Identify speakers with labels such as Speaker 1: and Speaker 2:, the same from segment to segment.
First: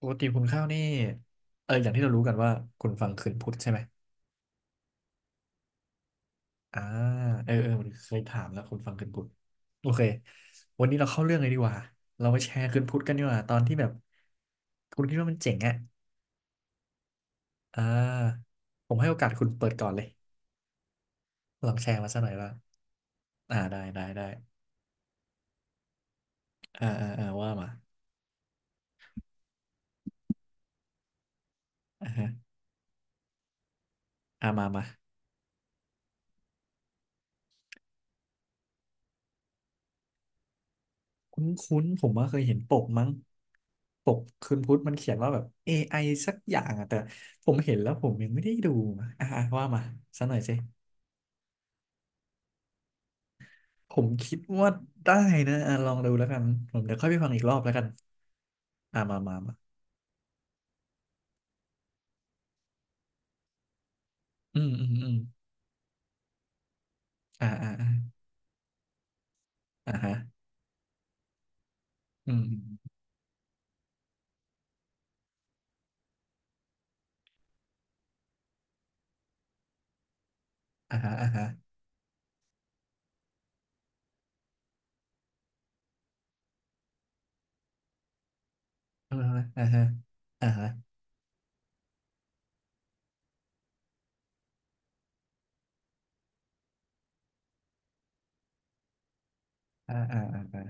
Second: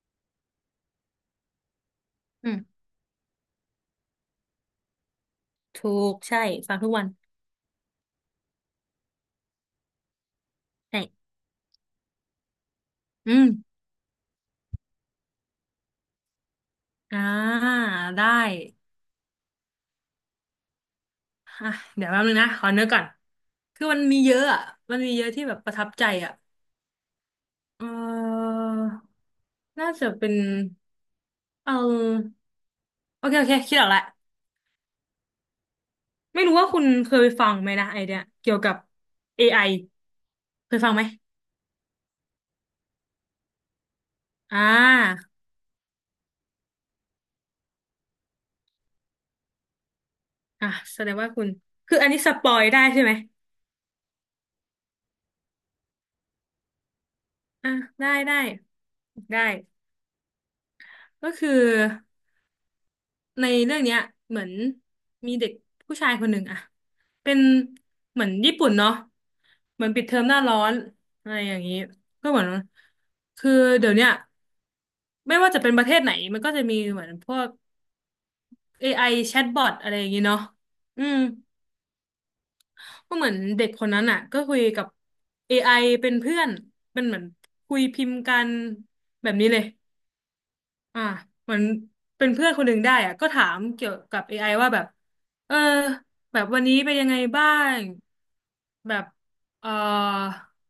Speaker 1: ปกติคุณข้าวนี่อย่างที่เรารู้กันว่า
Speaker 2: อืม
Speaker 1: คุณฟังคืนพุทธใช่ไหม
Speaker 2: ถูกใช่ฟัง
Speaker 1: อ่า
Speaker 2: ทุกวัน
Speaker 1: มันเคยถามแล้วคุณฟังคืนพุทธโอเควันนี้เราเข้า
Speaker 2: ใช่
Speaker 1: เรื่องเลยดีกว่าเรามาแชร์คืนพุทธกันดีก
Speaker 2: อื
Speaker 1: ว่า
Speaker 2: ม
Speaker 1: ตอนที่แบบคุณคิดว่ามันเจ๋งอ่ะ
Speaker 2: อ่า
Speaker 1: อ่
Speaker 2: ได้
Speaker 1: าผมให้โอกาสคุณเปิดก่อนเลย
Speaker 2: อ่ะ
Speaker 1: ลองแชร์
Speaker 2: เดี๋ย
Speaker 1: มา
Speaker 2: ว
Speaker 1: สั
Speaker 2: แป๊
Speaker 1: ก
Speaker 2: บ
Speaker 1: หน่อ
Speaker 2: นึ
Speaker 1: ย
Speaker 2: ง
Speaker 1: ว่า
Speaker 2: นะขอเนื้อก่อน
Speaker 1: ได้
Speaker 2: คือมัน
Speaker 1: ได้
Speaker 2: มี
Speaker 1: ได้
Speaker 2: เยอะอ่ะมันมีเยอะที่แบบประทับใจอ่ะ
Speaker 1: ว่ามา
Speaker 2: เออน่าจะเป็นเ
Speaker 1: อ่าฮะ
Speaker 2: ออโอเคโอเคคิดออกแล้ว
Speaker 1: อ่ามามา
Speaker 2: ไม่รู้ว่าคุณเคยฟังไหมนะไอเดียเกี่ยวกับ AI เคยฟังไหม
Speaker 1: คุ้นๆผมว่าเคยเห็นปกมั้งปกคื
Speaker 2: อ่
Speaker 1: นพุธมันเขียน
Speaker 2: า
Speaker 1: ว่าแบบ AI สักอย่างอะแต่ผมเห็นแล้วผมยังไม่ได้ดูอะอ่ะว่ามาสักหน่อยสิ
Speaker 2: อ่ะแสดงว่าคุณคืออันนี้สปอยได้ใช่ไหม
Speaker 1: ผมคิดว่าได้นะอ่ะลองดูแล้วกันผมเดี๋ยวค่อยไปฟังอีกรอบแล้
Speaker 2: อ่ะ
Speaker 1: วกัน
Speaker 2: ได้ได้
Speaker 1: อ่ะมามา
Speaker 2: ได้
Speaker 1: มา
Speaker 2: ก็คือ ในเรื่องเนี้ยเหมือน
Speaker 1: อืมอืมอืม
Speaker 2: มีเด็กผู้ชายคนหนึ่งอะเป็น
Speaker 1: อ่าอ่าอ่า
Speaker 2: เหมือนญี่ปุ่นเนาะเหมือน
Speaker 1: อ่า
Speaker 2: ปิด
Speaker 1: ฮะ
Speaker 2: เทอมหน้าร้อนอะไรอย่างนี้ก็
Speaker 1: อื
Speaker 2: เห
Speaker 1: ม
Speaker 2: มือน
Speaker 1: อืม
Speaker 2: คือเดี๋ยวเนี้ยไม่ว่าจะเป็นประเทศไหนมันก็จะมีเหมือนพวก AI แชทบอทอะไรอย่างนี้เนาะ
Speaker 1: อ่า
Speaker 2: อื
Speaker 1: ฮะ
Speaker 2: ม
Speaker 1: อ่าฮะ
Speaker 2: ก็เหมือนเด็กคนนั้นอ่ะก็คุยกับ AI เป็นเพื่อนเป็นเหมือนคุยพิมพ์กัน
Speaker 1: อ่า
Speaker 2: แบบ
Speaker 1: ฮะ
Speaker 2: นี้เล
Speaker 1: อ่า
Speaker 2: ย
Speaker 1: ฮะอ่าฮะ
Speaker 2: อ่ะเหมือนเป็นเพื่อนคนหนึ่งได้อ่ะก็ถามเกี่ยวกับ AI ว่าแบบเออแบบวันนี้เป็นยังไงบ้างแบบเอ
Speaker 1: อ่าอ่า
Speaker 2: อ
Speaker 1: อ่าอ่า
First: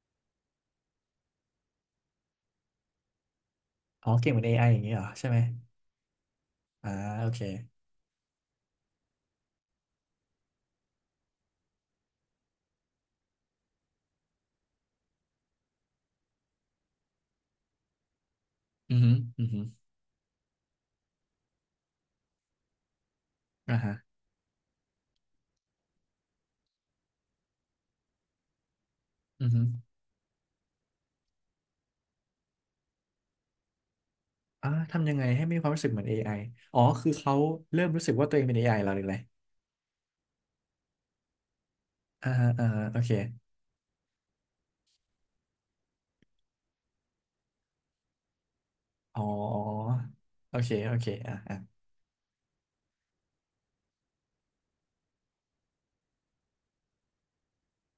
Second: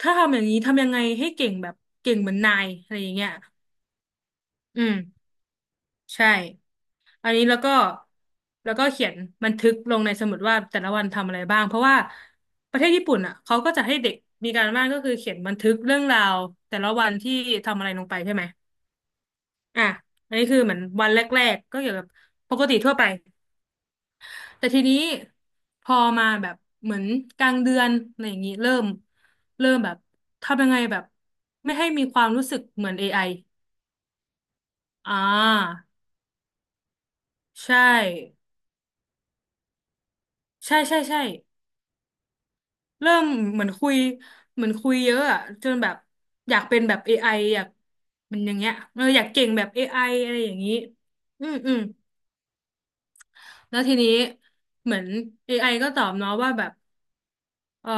Speaker 2: ถ้าทำอย่างนี้ทำยังไงให้เก่งแบบเก่งเหมือนนายอะไรอย่างเงี้ย
Speaker 1: อ๋อเก่งเป็นเอไออย่า
Speaker 2: อื
Speaker 1: งนี้
Speaker 2: ม
Speaker 1: เหรอใช่ไหม
Speaker 2: ใช่
Speaker 1: อ่าโอ
Speaker 2: อัน
Speaker 1: เค
Speaker 2: นี้แล้วก็แล้วก็เขียนบันทึกลงในสมุดว่าแต่ละวันทำอะไรบ้างเพราะว่าประเทศญี่ปุ่นอ่ะเขาก็จะให้เด็กมีการบ้านก็คือเขียนบันทึกเรื่องราวแต่ละวันที่ทำอะไรลงไปใช่ไหม
Speaker 1: อืมอืมออือฮือ
Speaker 2: อ่ะอันนี้คือเหมือนวันแรกๆก็เกี่ยวกับปกติทั่วไป
Speaker 1: ่าฮะ
Speaker 2: แต่ทีนี้พอมาแบบเหมือนกลางเดือนอะไรอย่างนี้เริ่ม
Speaker 1: อือฮึ
Speaker 2: เริ่มแบบทำยังไงแบบไม่ให้มีความรู้สึกเหมือนเอ i
Speaker 1: อ่าทำ
Speaker 2: ออ่
Speaker 1: ยังไงให้ไม่มีความ
Speaker 2: า
Speaker 1: รู้สึกเหมือนเอไออ๋อคือเขา
Speaker 2: ใช
Speaker 1: เริ่มรู้สึกว่าตัว
Speaker 2: ่
Speaker 1: เองเป็นเอไ i แล้วหรืออะไร
Speaker 2: ใช่ใช่ใช่
Speaker 1: อ่าฮะอ่าฮะโอเค
Speaker 2: เริ่มเหมือนคุยเหมือนคุยเยอะอะจนแบบอยากเป็นแบบเอ i ออยากมันอย่างเงี้ยเออ
Speaker 1: อ๋
Speaker 2: อ
Speaker 1: อ
Speaker 2: ยากเก่งแบบเอ i ออะไรอ
Speaker 1: โอ
Speaker 2: ย่าง
Speaker 1: เค
Speaker 2: นี้
Speaker 1: โอเค
Speaker 2: อืมอืมแล้วทีนี้เหมือน a อไอก็ตอบเนาะว่าแบบเออ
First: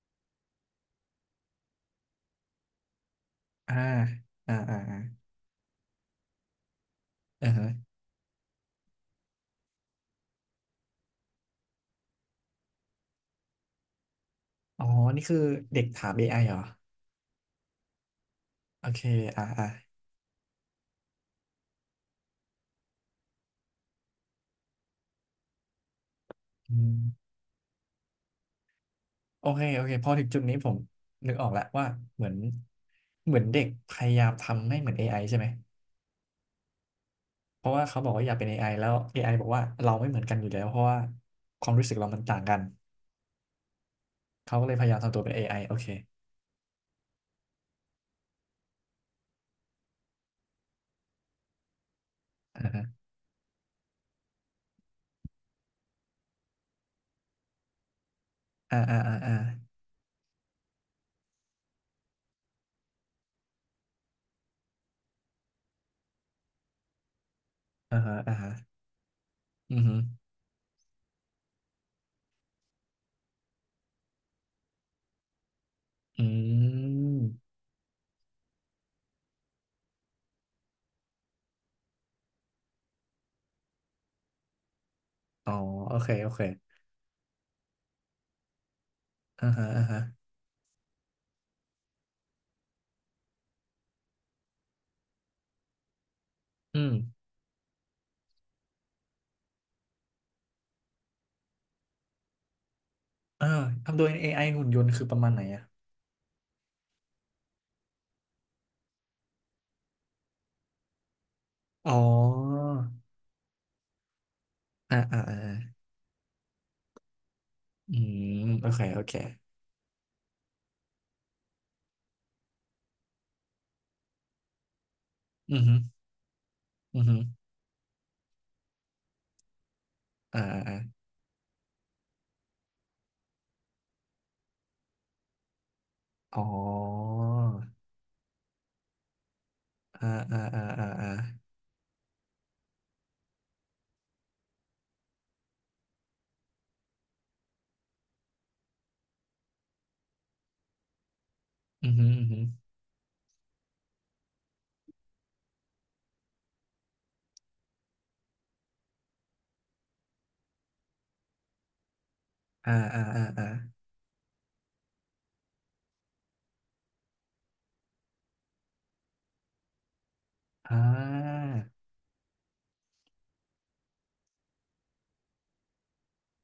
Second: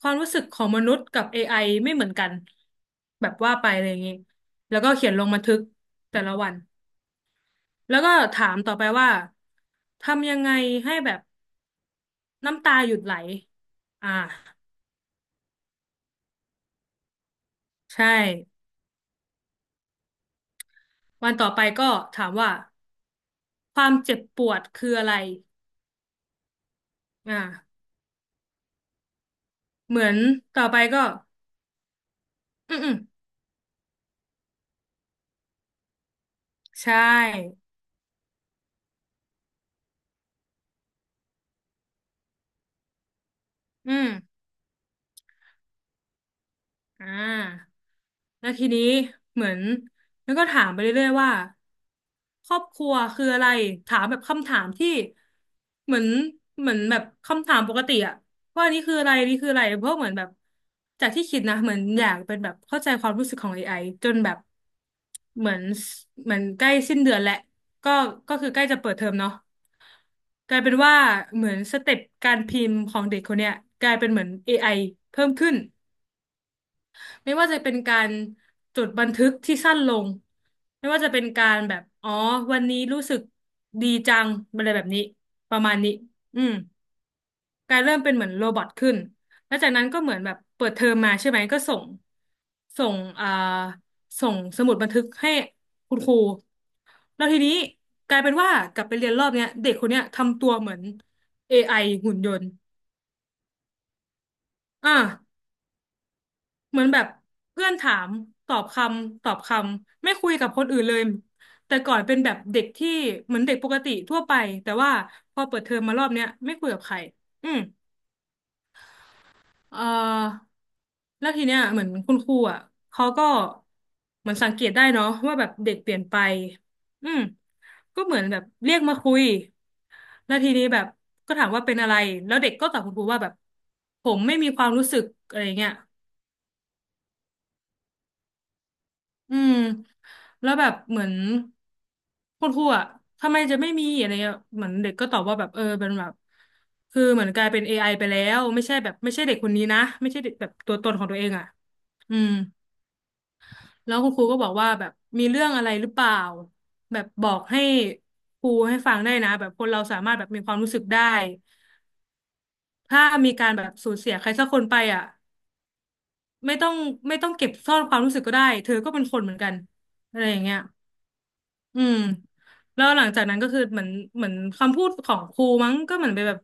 Speaker 2: ความรู้สึกของมนุษย์กับ AI ไอไม่เหมือนกันแบบว่าไป
Speaker 1: อ่า
Speaker 2: อะไรอย่างนี้
Speaker 1: อ่าอ่า
Speaker 2: แล้วก็
Speaker 1: อ่า
Speaker 2: เขียนลงบันทึกแต่ละวัน
Speaker 1: อ่าฮะ
Speaker 2: แล้วก็ถามต่อไปว่าทำยังไงให้แบบน้ำตาหยุดไหล อ่า
Speaker 1: อ๋อนี่คือเด็กถาม AI เหรอ
Speaker 2: ใช่
Speaker 1: โอเคอ่าอ่า
Speaker 2: วันต่อไปก็ถามว่าความเจ็บปวดคืออะไร
Speaker 1: อืม
Speaker 2: อ่า
Speaker 1: โอเคโอเค
Speaker 2: เหมื
Speaker 1: พ
Speaker 2: อ
Speaker 1: อ
Speaker 2: น
Speaker 1: ถึงจุดนี้
Speaker 2: ต่อ
Speaker 1: ผม
Speaker 2: ไปก็
Speaker 1: นึกออกแล้วว่าเหมือน
Speaker 2: อืมอืม
Speaker 1: เหมือนเด็กพยายามทำให้เหมือนเอไอใช่ไหม
Speaker 2: ใช่
Speaker 1: เพราะว่าเขาบอกว่าอยากเป็นเอไอแล้วเอไอบอกว่าเราไม่เหมือนกันอยู่แล้วเพราะว่าความรู้สึกเรามันต่างกัน
Speaker 2: อืม
Speaker 1: เขาก็เลยพยายามทำตัวเป็นเอไอโอเค
Speaker 2: อ่าแล้วทีนี้เหมือนแล้วก็ถามไปเรื่อยๆว่าครอบครัวคืออะไรถามแบบคำถามที่เหมือนเหมือนแบบคำถามปกติอะว่า
Speaker 1: อ่า
Speaker 2: นี่คือ
Speaker 1: อ่า
Speaker 2: อะไร
Speaker 1: อ่าอ่า
Speaker 2: นี่คืออะไรเพราะเหมือนแบบจากที่คิดนะเหมือนอยากเป็นแบบเข้าใจความรู้สึกของเอไ i จนแบบเหมือนเหมือนใกล้สิ้นเดือนแหละก็
Speaker 1: ฮะ
Speaker 2: ก็
Speaker 1: อ่า
Speaker 2: คื
Speaker 1: ฮะ
Speaker 2: อใกล้จะเปิดเทอมเนาะ
Speaker 1: อือฮึ
Speaker 2: กลายเป็นว่าเหมือนสเต็ปการพิมพ์ของเด็กคนเนี้ยกลายเป็นเหมือน AI เพิ่มขึ้น
Speaker 1: อื
Speaker 2: ไม่ว่า
Speaker 1: ม
Speaker 2: จะเป็นการจดบันทึกที่สั้นลงไม่ว่าจะเป็นการแบบอ๋อวันนี้รู้สึกดีจังอะไรแบบนี้
Speaker 1: อ๋อ
Speaker 2: ประมาณนี้
Speaker 1: โอเคโอ
Speaker 2: อื
Speaker 1: เค
Speaker 2: มกลายเริ่มเป็นเหมือนโรบอทขึ้น
Speaker 1: อ่า
Speaker 2: แล้ว
Speaker 1: ฮะ
Speaker 2: จาก
Speaker 1: อ่า
Speaker 2: นั้น
Speaker 1: ฮะ
Speaker 2: ก็เหมือนแบบเปิดเทอมมาใช่ไหมก็ส่งอ่าส่งสมุดบันทึกให้คุณครู
Speaker 1: อืม
Speaker 2: แล้วทีนี้กลายเป็นว่ากลับไปเรียนรอบเนี้ยเด็กคนเนี้ยทำตัวเหมือน AI หุ่นยนต์
Speaker 1: อ่าทำโดย a อไอหุ่นยนต์
Speaker 2: อ่า
Speaker 1: คือประมาณไหนอ่ะ
Speaker 2: เหมือนแบบเพื่อนถามตอบคำตอบคำไม่คุยกับคนอื่นเลยแต่
Speaker 1: อ๋
Speaker 2: ก่อนเป็นแบบเด็
Speaker 1: อ
Speaker 2: กที่เหมือนเด็กปกติทั่วไปแต่ว่าพอ
Speaker 1: อา
Speaker 2: เปิดเทอมมารอบเนี้ยไม่คุยกับใครอืม
Speaker 1: อืมโอเคโอเค
Speaker 2: เอ่อแล้วทีเนี้ยเหมือนคุณครูอ่ะเขาก็เหมือนสังเกตได้เนาะว่าแบบ
Speaker 1: อือ
Speaker 2: เด็
Speaker 1: ฮึ
Speaker 2: กเปลี่ยนไป
Speaker 1: อือ
Speaker 2: อื
Speaker 1: ฮึ
Speaker 2: มก็เหมือนแบบเรียกมาคุยแล้
Speaker 1: อ
Speaker 2: ว
Speaker 1: อ่า
Speaker 2: ทีนี้
Speaker 1: อ่า
Speaker 2: แบบก็ถามว่าเป็นอะไรแล้วเด็กก็ตอบคุณครูว่าแบบผมไม่มีความรู้สึกอะไรเงี้ย
Speaker 1: อ๋อ
Speaker 2: อืม
Speaker 1: อ่าอ่า
Speaker 2: แล้ว
Speaker 1: อ่า
Speaker 2: แบบ
Speaker 1: อ่า
Speaker 2: เหมื
Speaker 1: อ่า
Speaker 2: อนคุณครูอ่ะทำไมจะไม่มีอะไรเงี้ยเหมือนเด็กก็ตอบว่าแบบเออเป็นแบบคือเหมือนกลายเป็น AI ไอไปแล้วไม่ใช่แบบไม่ใช่เด็กคนนี้นะไม่ใช่เด็กแบบตัวตนของตัวเองอ่ะ
Speaker 1: อือฮึ
Speaker 2: อื
Speaker 1: อือ
Speaker 2: ม
Speaker 1: ฮึ
Speaker 2: แล้วคุณครูก็บอกว่าแบบมีเรื่องอะไรหรือเปล่าแบบบอกให้ครูให้ฟังได้นะแบบคนเราสามารถแบบมีความรู้สึกได้
Speaker 1: อ่า
Speaker 2: ถ้ามีการแบบสูญเสียใครสักคนไปอ่ะไม่ต้องไม่ต้องเก็บซ่อนความรู้สึกก็ได้เธอก็เป็นคนเหมือนกันอะไรอย่างเงี้ย
Speaker 1: อ่า
Speaker 2: อืมแล้วหลังจากนั้นก็คือเหมือนเหมือนคำพูดของครูมั้งก็เหมือนไปแบบ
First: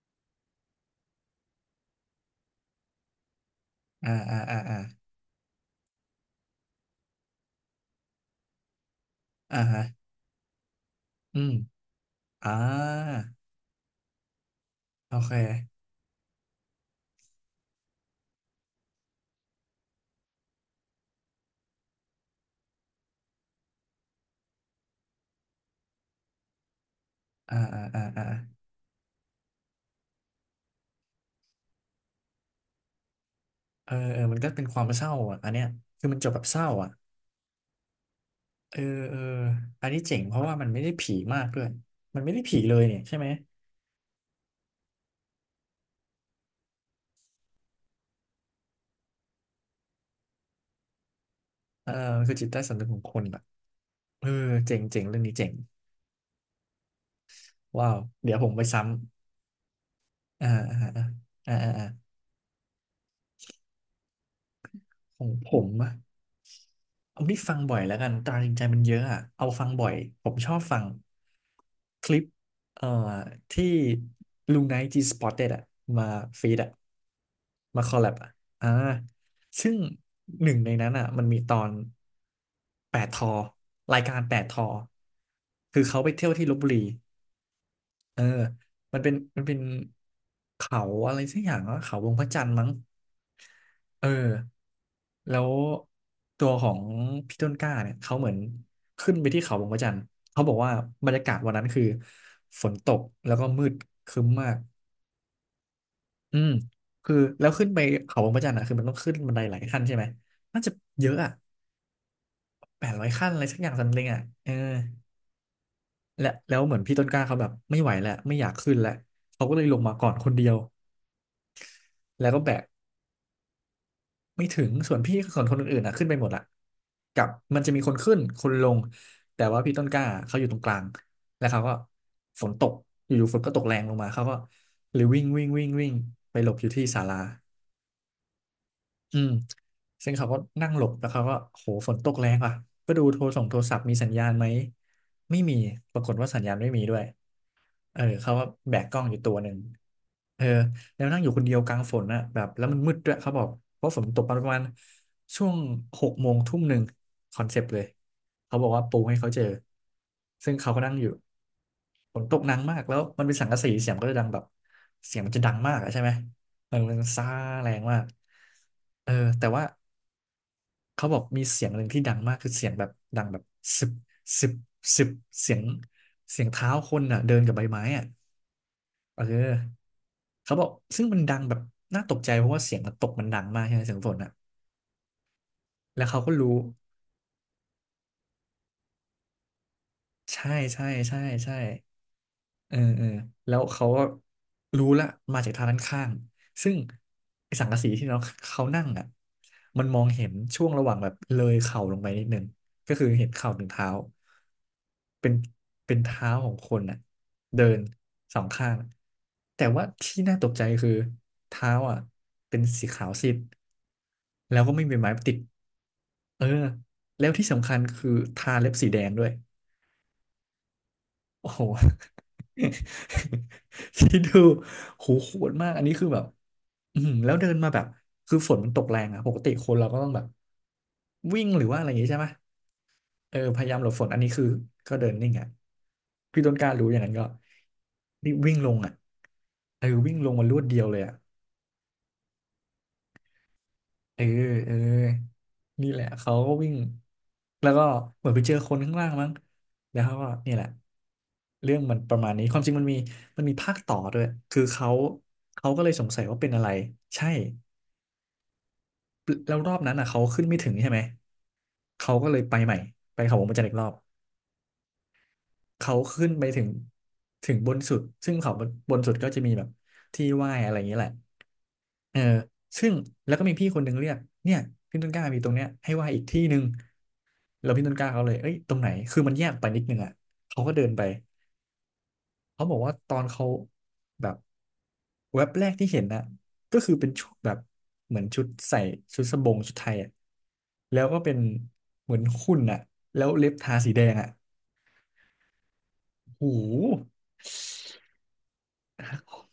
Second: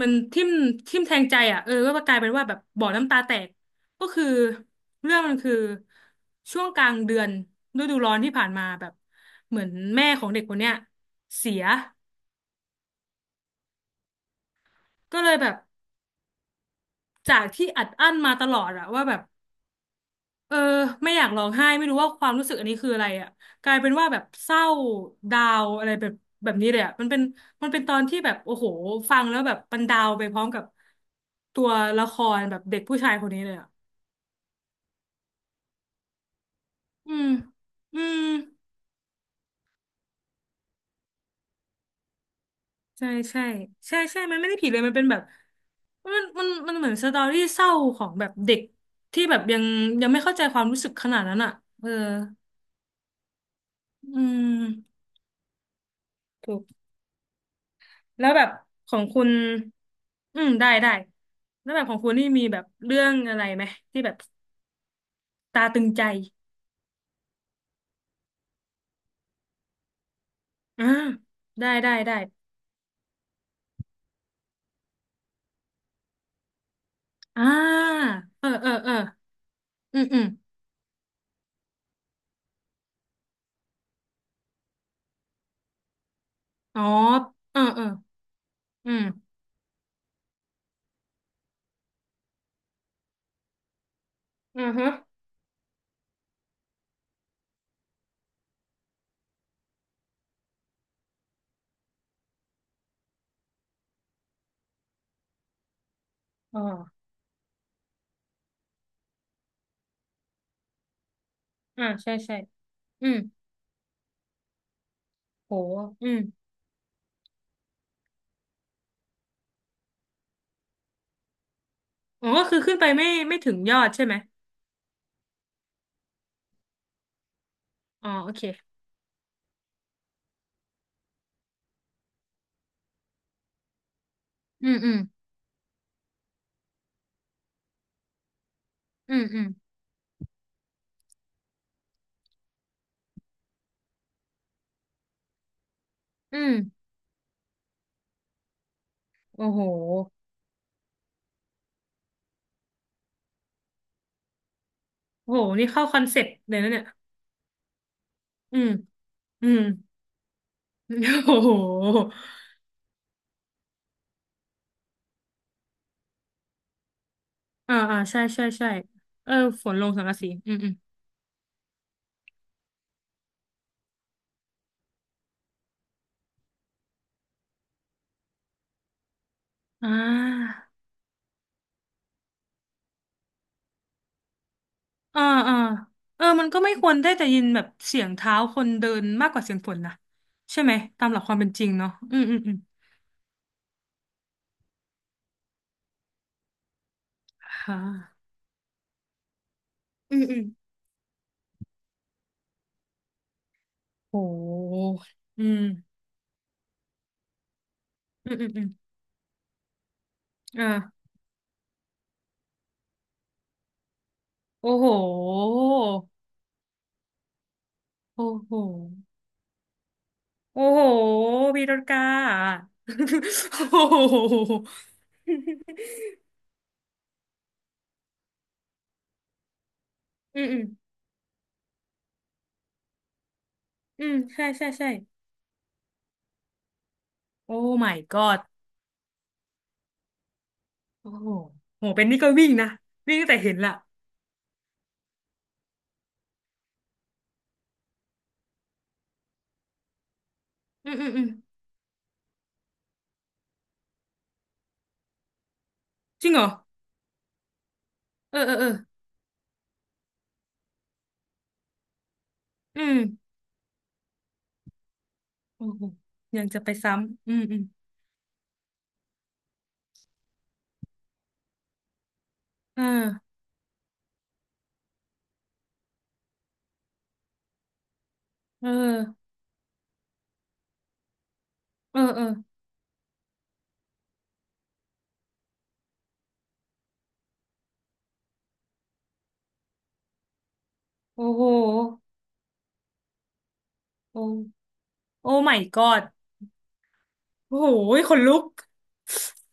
Speaker 2: มันทิ่มแทงใจอ่ะเออก็กลายเป็นว่าแบบบ่อน้ำตาแตกก็
Speaker 1: อ่า
Speaker 2: คือ
Speaker 1: อ่าอ่าอ่า
Speaker 2: เรื่องมันคือช่วงกลางเดือนฤดูร้อนที่ผ่านมาแบบเห
Speaker 1: อ่า
Speaker 2: มือน
Speaker 1: ฮะ
Speaker 2: แม่ของเด็กคนเนี้ย
Speaker 1: อืม
Speaker 2: เสีย
Speaker 1: อ่าโอ
Speaker 2: ก็เล
Speaker 1: เค
Speaker 2: ยแบบจากที่อัดอั้นมาตลอดอะว่าแบบ เออไม่อยากร้องไห้ไม่รู้ว่าความรู้สึกอันนี้คืออะไรอ่ะกลายเป็นว่าแบบเศร้าดาวอะไรแบบแบบนี้เลยอ่ะมันเป็น
Speaker 1: อ่า
Speaker 2: มันเป็
Speaker 1: อ่า
Speaker 2: นตอ
Speaker 1: อ่า
Speaker 2: นที่
Speaker 1: อ่า
Speaker 2: แบบโอ้โหฟังแล้วแบบมันดาวไปพร้อมกับตัวละครแบบเด็กผู้ชายคนนี้เลยอ่ะ
Speaker 1: เออเออมันก็เป็นความเศร้าอ่ะอันเนี้ยคือมันจบแบบเศร้าอ่ะ
Speaker 2: อืมอืม
Speaker 1: เออเอออันนี้เจ๋งเพราะว่ามันไม่ได้ผีมากด้วยมันไม่ได้ผีเลยเนี่ย
Speaker 2: ใช่
Speaker 1: ใช่ไหม
Speaker 2: ใช่ใช่ใช่มันไม่ได้ผิดเลยมันเป็นแบบมันเหมือนสตอรี่เศร้าของแบบเด็กที่แบบยังไม่เข้าใจความรู้สึกขนาดนั้นอ่ะเอ
Speaker 1: เอ
Speaker 2: อ
Speaker 1: อมันคือจิตใต้สำนึกของคนอ่ะ
Speaker 2: อื
Speaker 1: เออเจ๋งเจ๋
Speaker 2: ม
Speaker 1: งเรื่องนี้เจ๋งว้าว
Speaker 2: แล้ว
Speaker 1: เดี๋ยว
Speaker 2: แบ
Speaker 1: ผ
Speaker 2: บ
Speaker 1: มไปซ้ำ
Speaker 2: ของคุณอื
Speaker 1: อ่า
Speaker 2: มได้ได้
Speaker 1: อ่าอ่าอ่า
Speaker 2: แล้วแบ
Speaker 1: อ่า
Speaker 2: บของคุณนี่มีแบบเรื่องอะไรไหมที่แบบ
Speaker 1: ของผ
Speaker 2: ตา
Speaker 1: ม
Speaker 2: ตึง
Speaker 1: อะ
Speaker 2: ใจ
Speaker 1: เอาที่ฟังบ่อยแล้วกันตราตรึงใจมันเยอะอะ เอาฟังบ่อย ผมชอบฟัง
Speaker 2: อ่าได้ได้
Speaker 1: ค
Speaker 2: ได้
Speaker 1: ลิปเอ่อที่ลุงไนท์จีสปอตเต็ดอะมาฟีดอะ
Speaker 2: อ่า
Speaker 1: มาคอลแลบอะ
Speaker 2: เออเอ
Speaker 1: อ่า
Speaker 2: อเออ
Speaker 1: ซึ่ง
Speaker 2: อืมอืม
Speaker 1: หนึ่งในนั้นอะมันมีตอนแปดทอ รายการแปดทอ คือเขาไปเที่ยวที่ลพบุ
Speaker 2: อ๋
Speaker 1: รี
Speaker 2: อเออเออ
Speaker 1: เออ
Speaker 2: อื
Speaker 1: มันเป็น
Speaker 2: ม
Speaker 1: มันเป็นเขาอะไรสักอย่างวะเขาวงพระจันทร์มั้ง เออ
Speaker 2: อือฮะ
Speaker 1: แล้วตัวของพี่ต้นกล้าเนี่ยเขาเหมือนขึ้นไปที่เขาบงพระจันทร์เขาบอกว่าบรรยากาศวันนั้นคือฝนตกแล้วก็มืดครึ้มมากอืม
Speaker 2: อ๋อ
Speaker 1: คือแล้วขึ้นไปเขาบงพระจันทร์อ่ะคือมันต้องขึ้นบันไดหลายขั้นใช่ไหมน่าจะเยอะอ่ะ
Speaker 2: อ่าใช่ใช่
Speaker 1: แปดร้อ
Speaker 2: อื
Speaker 1: ย
Speaker 2: ม
Speaker 1: ขั้นอะไรสักอย่างซัมติงอ่ะเออ
Speaker 2: โหอืม
Speaker 1: และแล้วเหมือนพี่ต้นกล้าเขาแบบไม่ไหวแล้วไม่อยากขึ้นแล้วเขาก็เลยลงมาก่อนคนเดียว
Speaker 2: อ๋
Speaker 1: แล้
Speaker 2: อ
Speaker 1: วก็แบ
Speaker 2: ก็คือ
Speaker 1: ก
Speaker 2: ขึ้นไปไม่ถึงยอดใช่ไหม
Speaker 1: ไม่ถึงส่วนพี่ส่วนคนอื่นๆอ่ะขึ้นไปหมดละกับมันจะมีคน
Speaker 2: อ๋อ
Speaker 1: ขึ้น
Speaker 2: โอ
Speaker 1: ค
Speaker 2: เค
Speaker 1: นลงแต่ว่าพี่ต้นกล้าเขาอยู่ตรงกลางแล้วเขาก็ฝนตกอยู่ๆฝนก็ตกแรงลงมาเขาก็
Speaker 2: อืมอื
Speaker 1: ห
Speaker 2: ม
Speaker 1: รือวิ่งวิ่งวิ่งวิ่งไปหลบอยู่ที่ศาลา
Speaker 2: อื
Speaker 1: อื
Speaker 2: ม
Speaker 1: ม
Speaker 2: อืม
Speaker 1: ซึ่งเขาก็นั่งหลบแล้วเขาก็โหฝนตกแรงว่ะก็ดูโทรส่งโทรศัพท์มีสัญญาณไหมไม่มีปรากฏว่า
Speaker 2: อื
Speaker 1: สัญญาณไม่มี
Speaker 2: ม
Speaker 1: ด้วย เออเขาว่าแบกกล้องอยู่ตัวห
Speaker 2: โอ้
Speaker 1: นึ่ง
Speaker 2: โห
Speaker 1: เออแล้วนั่งอยู่คนเดียวกลางฝนอ่ะแบบแล้วมันมืดด้วยเขาบอกเพราะฝนตกประมาณ
Speaker 2: โอ้
Speaker 1: ช่ว
Speaker 2: โห
Speaker 1: ง
Speaker 2: นี่เข้าคอ
Speaker 1: ห
Speaker 2: น
Speaker 1: ก
Speaker 2: เซ็ป
Speaker 1: โม
Speaker 2: ต์
Speaker 1: ง
Speaker 2: เล
Speaker 1: ทุ่
Speaker 2: ย
Speaker 1: ม
Speaker 2: นะ
Speaker 1: หนึ่
Speaker 2: เนี่
Speaker 1: ง
Speaker 2: ย
Speaker 1: คอนเซปต์เลยเขา
Speaker 2: อื
Speaker 1: บอ
Speaker 2: ม
Speaker 1: กว่าปูให้เขาเจอ
Speaker 2: อืม
Speaker 1: ซึ่งเขาก็นั่งอยู่
Speaker 2: โอ้โห
Speaker 1: ฝนตกหนักมากแล้วมันเป็นสังกะสีเสียงมันก็จะดังแบบเสียงมันจะดังมากอะใช่ไหมเออมันซ่าแร
Speaker 2: อ่า
Speaker 1: งมา
Speaker 2: อ่า
Speaker 1: ก
Speaker 2: ใช่ใช่ใช่
Speaker 1: เออ
Speaker 2: เออ
Speaker 1: แต่ว่า
Speaker 2: ฝนลงสังกะสีอืมอืม
Speaker 1: เขาบอกมีเสียงหนึ่งที่ดังมากคือเสียงแบบดังแบบสิบสิบสิบเสียงเสียงเท้าคนอ่ะเดินกับใบไม้อ่ะ เออ
Speaker 2: อ่า
Speaker 1: เขาบอกซึ่งมันดังแบบน่าตกใจเพราะว่าเสียงมันตกมันดังมากใช่ไหมเสียงฝนอ่ะ
Speaker 2: อ่าอ่า
Speaker 1: แล้วเขา
Speaker 2: เออ
Speaker 1: ก็
Speaker 2: มั
Speaker 1: รู้
Speaker 2: นก็ไม่ควรได้แต่ยินแบบเสียงเท้าคนเดินมากกว่าเสียงฝนนะ
Speaker 1: ใช่
Speaker 2: ใช่ไหม
Speaker 1: ใช่
Speaker 2: ตามห
Speaker 1: ใช่
Speaker 2: ลักความเป็น
Speaker 1: ใช่
Speaker 2: จริงเนาะอืมอืมอืม
Speaker 1: เออเออแล้วเขาก็รู้ละมาจากทางด้านข้างซึ่ง
Speaker 2: ค
Speaker 1: ไอ้สัง
Speaker 2: ่
Speaker 1: กะสีที่เรา
Speaker 2: ะ
Speaker 1: เขานั่งอ่ะมันมอง
Speaker 2: อื
Speaker 1: เห็
Speaker 2: ม
Speaker 1: น
Speaker 2: อืม
Speaker 1: ช่วงระหว่างแบบเลยเข่าลงไปนิดนึงก็คือเห็นเข่าถึงเท้า
Speaker 2: โห
Speaker 1: เป็น
Speaker 2: อืม
Speaker 1: เป็นเท้าของคนอ่ะเดิน
Speaker 2: อืม
Speaker 1: สอ
Speaker 2: อื
Speaker 1: ง
Speaker 2: มอืม
Speaker 1: ข้างแต่ว่าที่น่าตกใจคือ
Speaker 2: อ่า
Speaker 1: เท้าอ่ะเป็นสีขาวซีดแล้วก็
Speaker 2: โอ้
Speaker 1: ไม่
Speaker 2: โห
Speaker 1: มีไม้ติดเออแล้วที่สำคัญคือ
Speaker 2: โอ้
Speaker 1: ทา
Speaker 2: โห
Speaker 1: เล็บสีแดงด้วย
Speaker 2: โอ้โห
Speaker 1: โอ้โห
Speaker 2: พี่รถกา โอ้ โ
Speaker 1: คิดดู
Speaker 2: ห
Speaker 1: โหโหดมากอันนี้คือแบบอืมแล้วเดินมาแบบคือฝนมันตกแรงอะปกติคนเราก็ต้องแบบ
Speaker 2: อืมอืม
Speaker 1: วิ่งหรือว่าอะไรอย่างงี้ใช่ไหมเออพยายามหลบฝ
Speaker 2: อื
Speaker 1: น
Speaker 2: ม
Speaker 1: อันนี้คือ
Speaker 2: ใช่ใช่ใช่
Speaker 1: ก็เดินนิ่งอะพี่ต้นกล้ารู้อย่างนั้นก็
Speaker 2: โอ้ my
Speaker 1: รีบ
Speaker 2: god
Speaker 1: วิ่งลงอะเออวิ่งลงมารวดเดียวเลย
Speaker 2: โอ้
Speaker 1: อะ
Speaker 2: โหโหเป็นนี่ก็วิ่งนะวิ่งตั้งแต่เห็นละ
Speaker 1: เออเออนี่แหละเขาก็วิ่งแล้วก็เหมือนไปเจอคนข้างล่างมั้งแล้วเขาก็นี่แหละ
Speaker 2: อืมอืมอืม
Speaker 1: เรื่องมันประมาณนี้ความจริงมันมีมีภาคต่อด้วยคือเขาก็เลยสงสัย
Speaker 2: จริง
Speaker 1: ว่า
Speaker 2: เหรอ
Speaker 1: เป็นอะไรใช่
Speaker 2: เออเออเออ
Speaker 1: แล้วรอบนั้นอ่ะเขาขึ้นไม่ถึงใช่ไหมเขาก็เลยไปใหม่
Speaker 2: อื
Speaker 1: ไป
Speaker 2: ม
Speaker 1: เขาวงพระจันทร์อีกรอบ
Speaker 2: โอ้โห
Speaker 1: เขาขึ้น
Speaker 2: ยั
Speaker 1: ไป
Speaker 2: งจะ
Speaker 1: ถึง
Speaker 2: ไปซ้ำอืมอืม
Speaker 1: บนสุดซึ่งเขาบนสุดก็จะมีแบบที่ไหว้อะไรอย่างนี้แหละเออ
Speaker 2: เอ
Speaker 1: ซึ่ง
Speaker 2: อ
Speaker 1: แล้วก็มีพี่คนหนึ่งเรียกเนี่ยพี่ต้นกล้ามีตรงเนี้ยให้ไหว้อีกที่หนึ่ง แล้วพี่ต้นกล้าเขาเลยเอ้ย
Speaker 2: เอ
Speaker 1: ตรงไหน
Speaker 2: อ
Speaker 1: คือมันแยกไปนิดนึงอ่ะเขาก็เดินไป
Speaker 2: เออเออ
Speaker 1: เขาบอกว่าตอนเขาแบบแว็บแรกที่เห็นน่ะก็คือเป็นชุดแบบเหมือนชุดใส่ชุดสบงชุดไทยอ่ะแล้วก็
Speaker 2: โอ้
Speaker 1: เป็น
Speaker 2: โห
Speaker 1: เหมือนหุ่นอ่ะแล้วเล็บทาสีแดง
Speaker 2: โอ้
Speaker 1: อ่ะ
Speaker 2: โอ้ my god
Speaker 1: โอห
Speaker 2: โอ้โหขนลุก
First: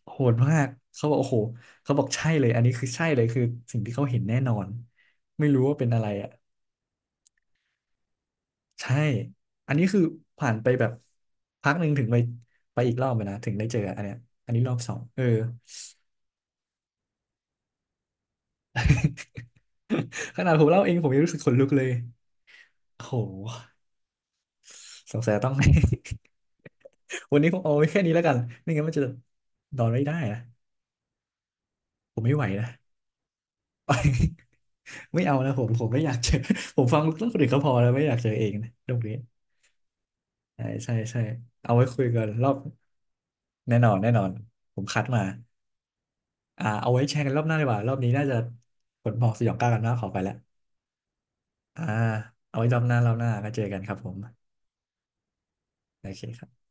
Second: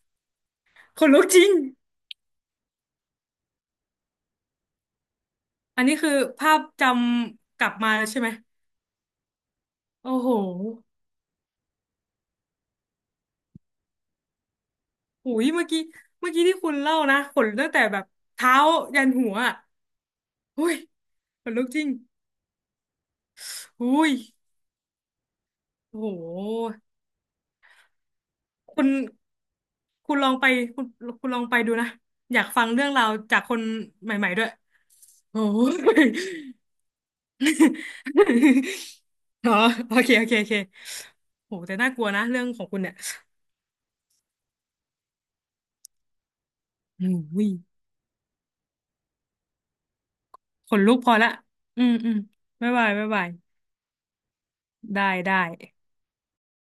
Speaker 1: โหดมาก
Speaker 2: ข
Speaker 1: เขา
Speaker 2: น
Speaker 1: บอก
Speaker 2: ลุก
Speaker 1: โอ้โห
Speaker 2: จริง
Speaker 1: เขาบอกใช่เลยอันนี้คือใช่เลยคือสิ่งที่เขาเห็นแน่นอน ไม่รู้ว่า
Speaker 2: อัน
Speaker 1: เป็น
Speaker 2: นี้
Speaker 1: อะไร
Speaker 2: คือ
Speaker 1: อ่ะ
Speaker 2: ภาพจำกลับมาแล้วใช่ไหม
Speaker 1: ใช่ อันนี้คือ
Speaker 2: โอ้โห
Speaker 1: ผ่านไปแบบพักหนึ่งถึงไปอีกรอบอะนะถึงได้เจออันเนี้ยอันนี้รอบสองเออ
Speaker 2: หุยเมื่อกี้เมื่อกี้ที่คุณเล่านะขนตั้งแต่แบบเท้ายันหัวอ่ะ
Speaker 1: ขนาดผ
Speaker 2: หุ
Speaker 1: ม
Speaker 2: ย
Speaker 1: เล่าเองผมยังรู้สึก
Speaker 2: ข
Speaker 1: ข
Speaker 2: น
Speaker 1: น
Speaker 2: ลุ
Speaker 1: ลุ
Speaker 2: ก
Speaker 1: ก
Speaker 2: จ
Speaker 1: เล
Speaker 2: ริง
Speaker 1: ยโอ้โห
Speaker 2: หุย
Speaker 1: สงสัยต้อง
Speaker 2: โอ้โห
Speaker 1: วันนี้คงเอาไว้แค่นี้แล้วกันไม่
Speaker 2: คุ
Speaker 1: งั้น
Speaker 2: ณ
Speaker 1: มันจะนอนไม่
Speaker 2: คุ
Speaker 1: ได้
Speaker 2: ณลอง
Speaker 1: นะ
Speaker 2: ไปคุณคุณลองไปดูนะ
Speaker 1: ผมไม่
Speaker 2: อ
Speaker 1: ไห
Speaker 2: ยา
Speaker 1: ว
Speaker 2: กฟั
Speaker 1: นะ
Speaker 2: งเรื่องราวจากคนใหม่ๆด้วย
Speaker 1: ไม่เอา
Speaker 2: โอ้
Speaker 1: นะผมไม่
Speaker 2: ย
Speaker 1: อยากเจอ ผมฟังเรื่องคนอื่นก็พอ แล้วไม่อยากเจอเองนะตรงนี้
Speaker 2: อ๋อโอเค โอเค โอเค
Speaker 1: ใช่ใช่ใช่
Speaker 2: โห
Speaker 1: เอา
Speaker 2: แต่
Speaker 1: ไว้
Speaker 2: น่าก
Speaker 1: คุ
Speaker 2: ลั
Speaker 1: ย
Speaker 2: ว
Speaker 1: กั
Speaker 2: นะ
Speaker 1: น
Speaker 2: เรื่อ
Speaker 1: ร
Speaker 2: ง
Speaker 1: อบ
Speaker 2: ของคุณเนี่ย
Speaker 1: แน่นอนแน่นอนผมคัดมาอ่าเอาไว้แชร์กันรอ
Speaker 2: อุ้
Speaker 1: บ
Speaker 2: ย
Speaker 1: หน้าดีกว่ารอบนี้น่าจะผลบอกสยองกล้ากันมากขอไปแล้ว
Speaker 2: ขนลุกพอละอื
Speaker 1: อ่า
Speaker 2: ม อืม
Speaker 1: เอาไว้
Speaker 2: บ๊ายบายบ๊า
Speaker 1: ร
Speaker 2: ย
Speaker 1: อบห
Speaker 2: บาย
Speaker 1: น้าก็เจอกันครับผม
Speaker 2: ได้ได้
Speaker 1: โอเคครับ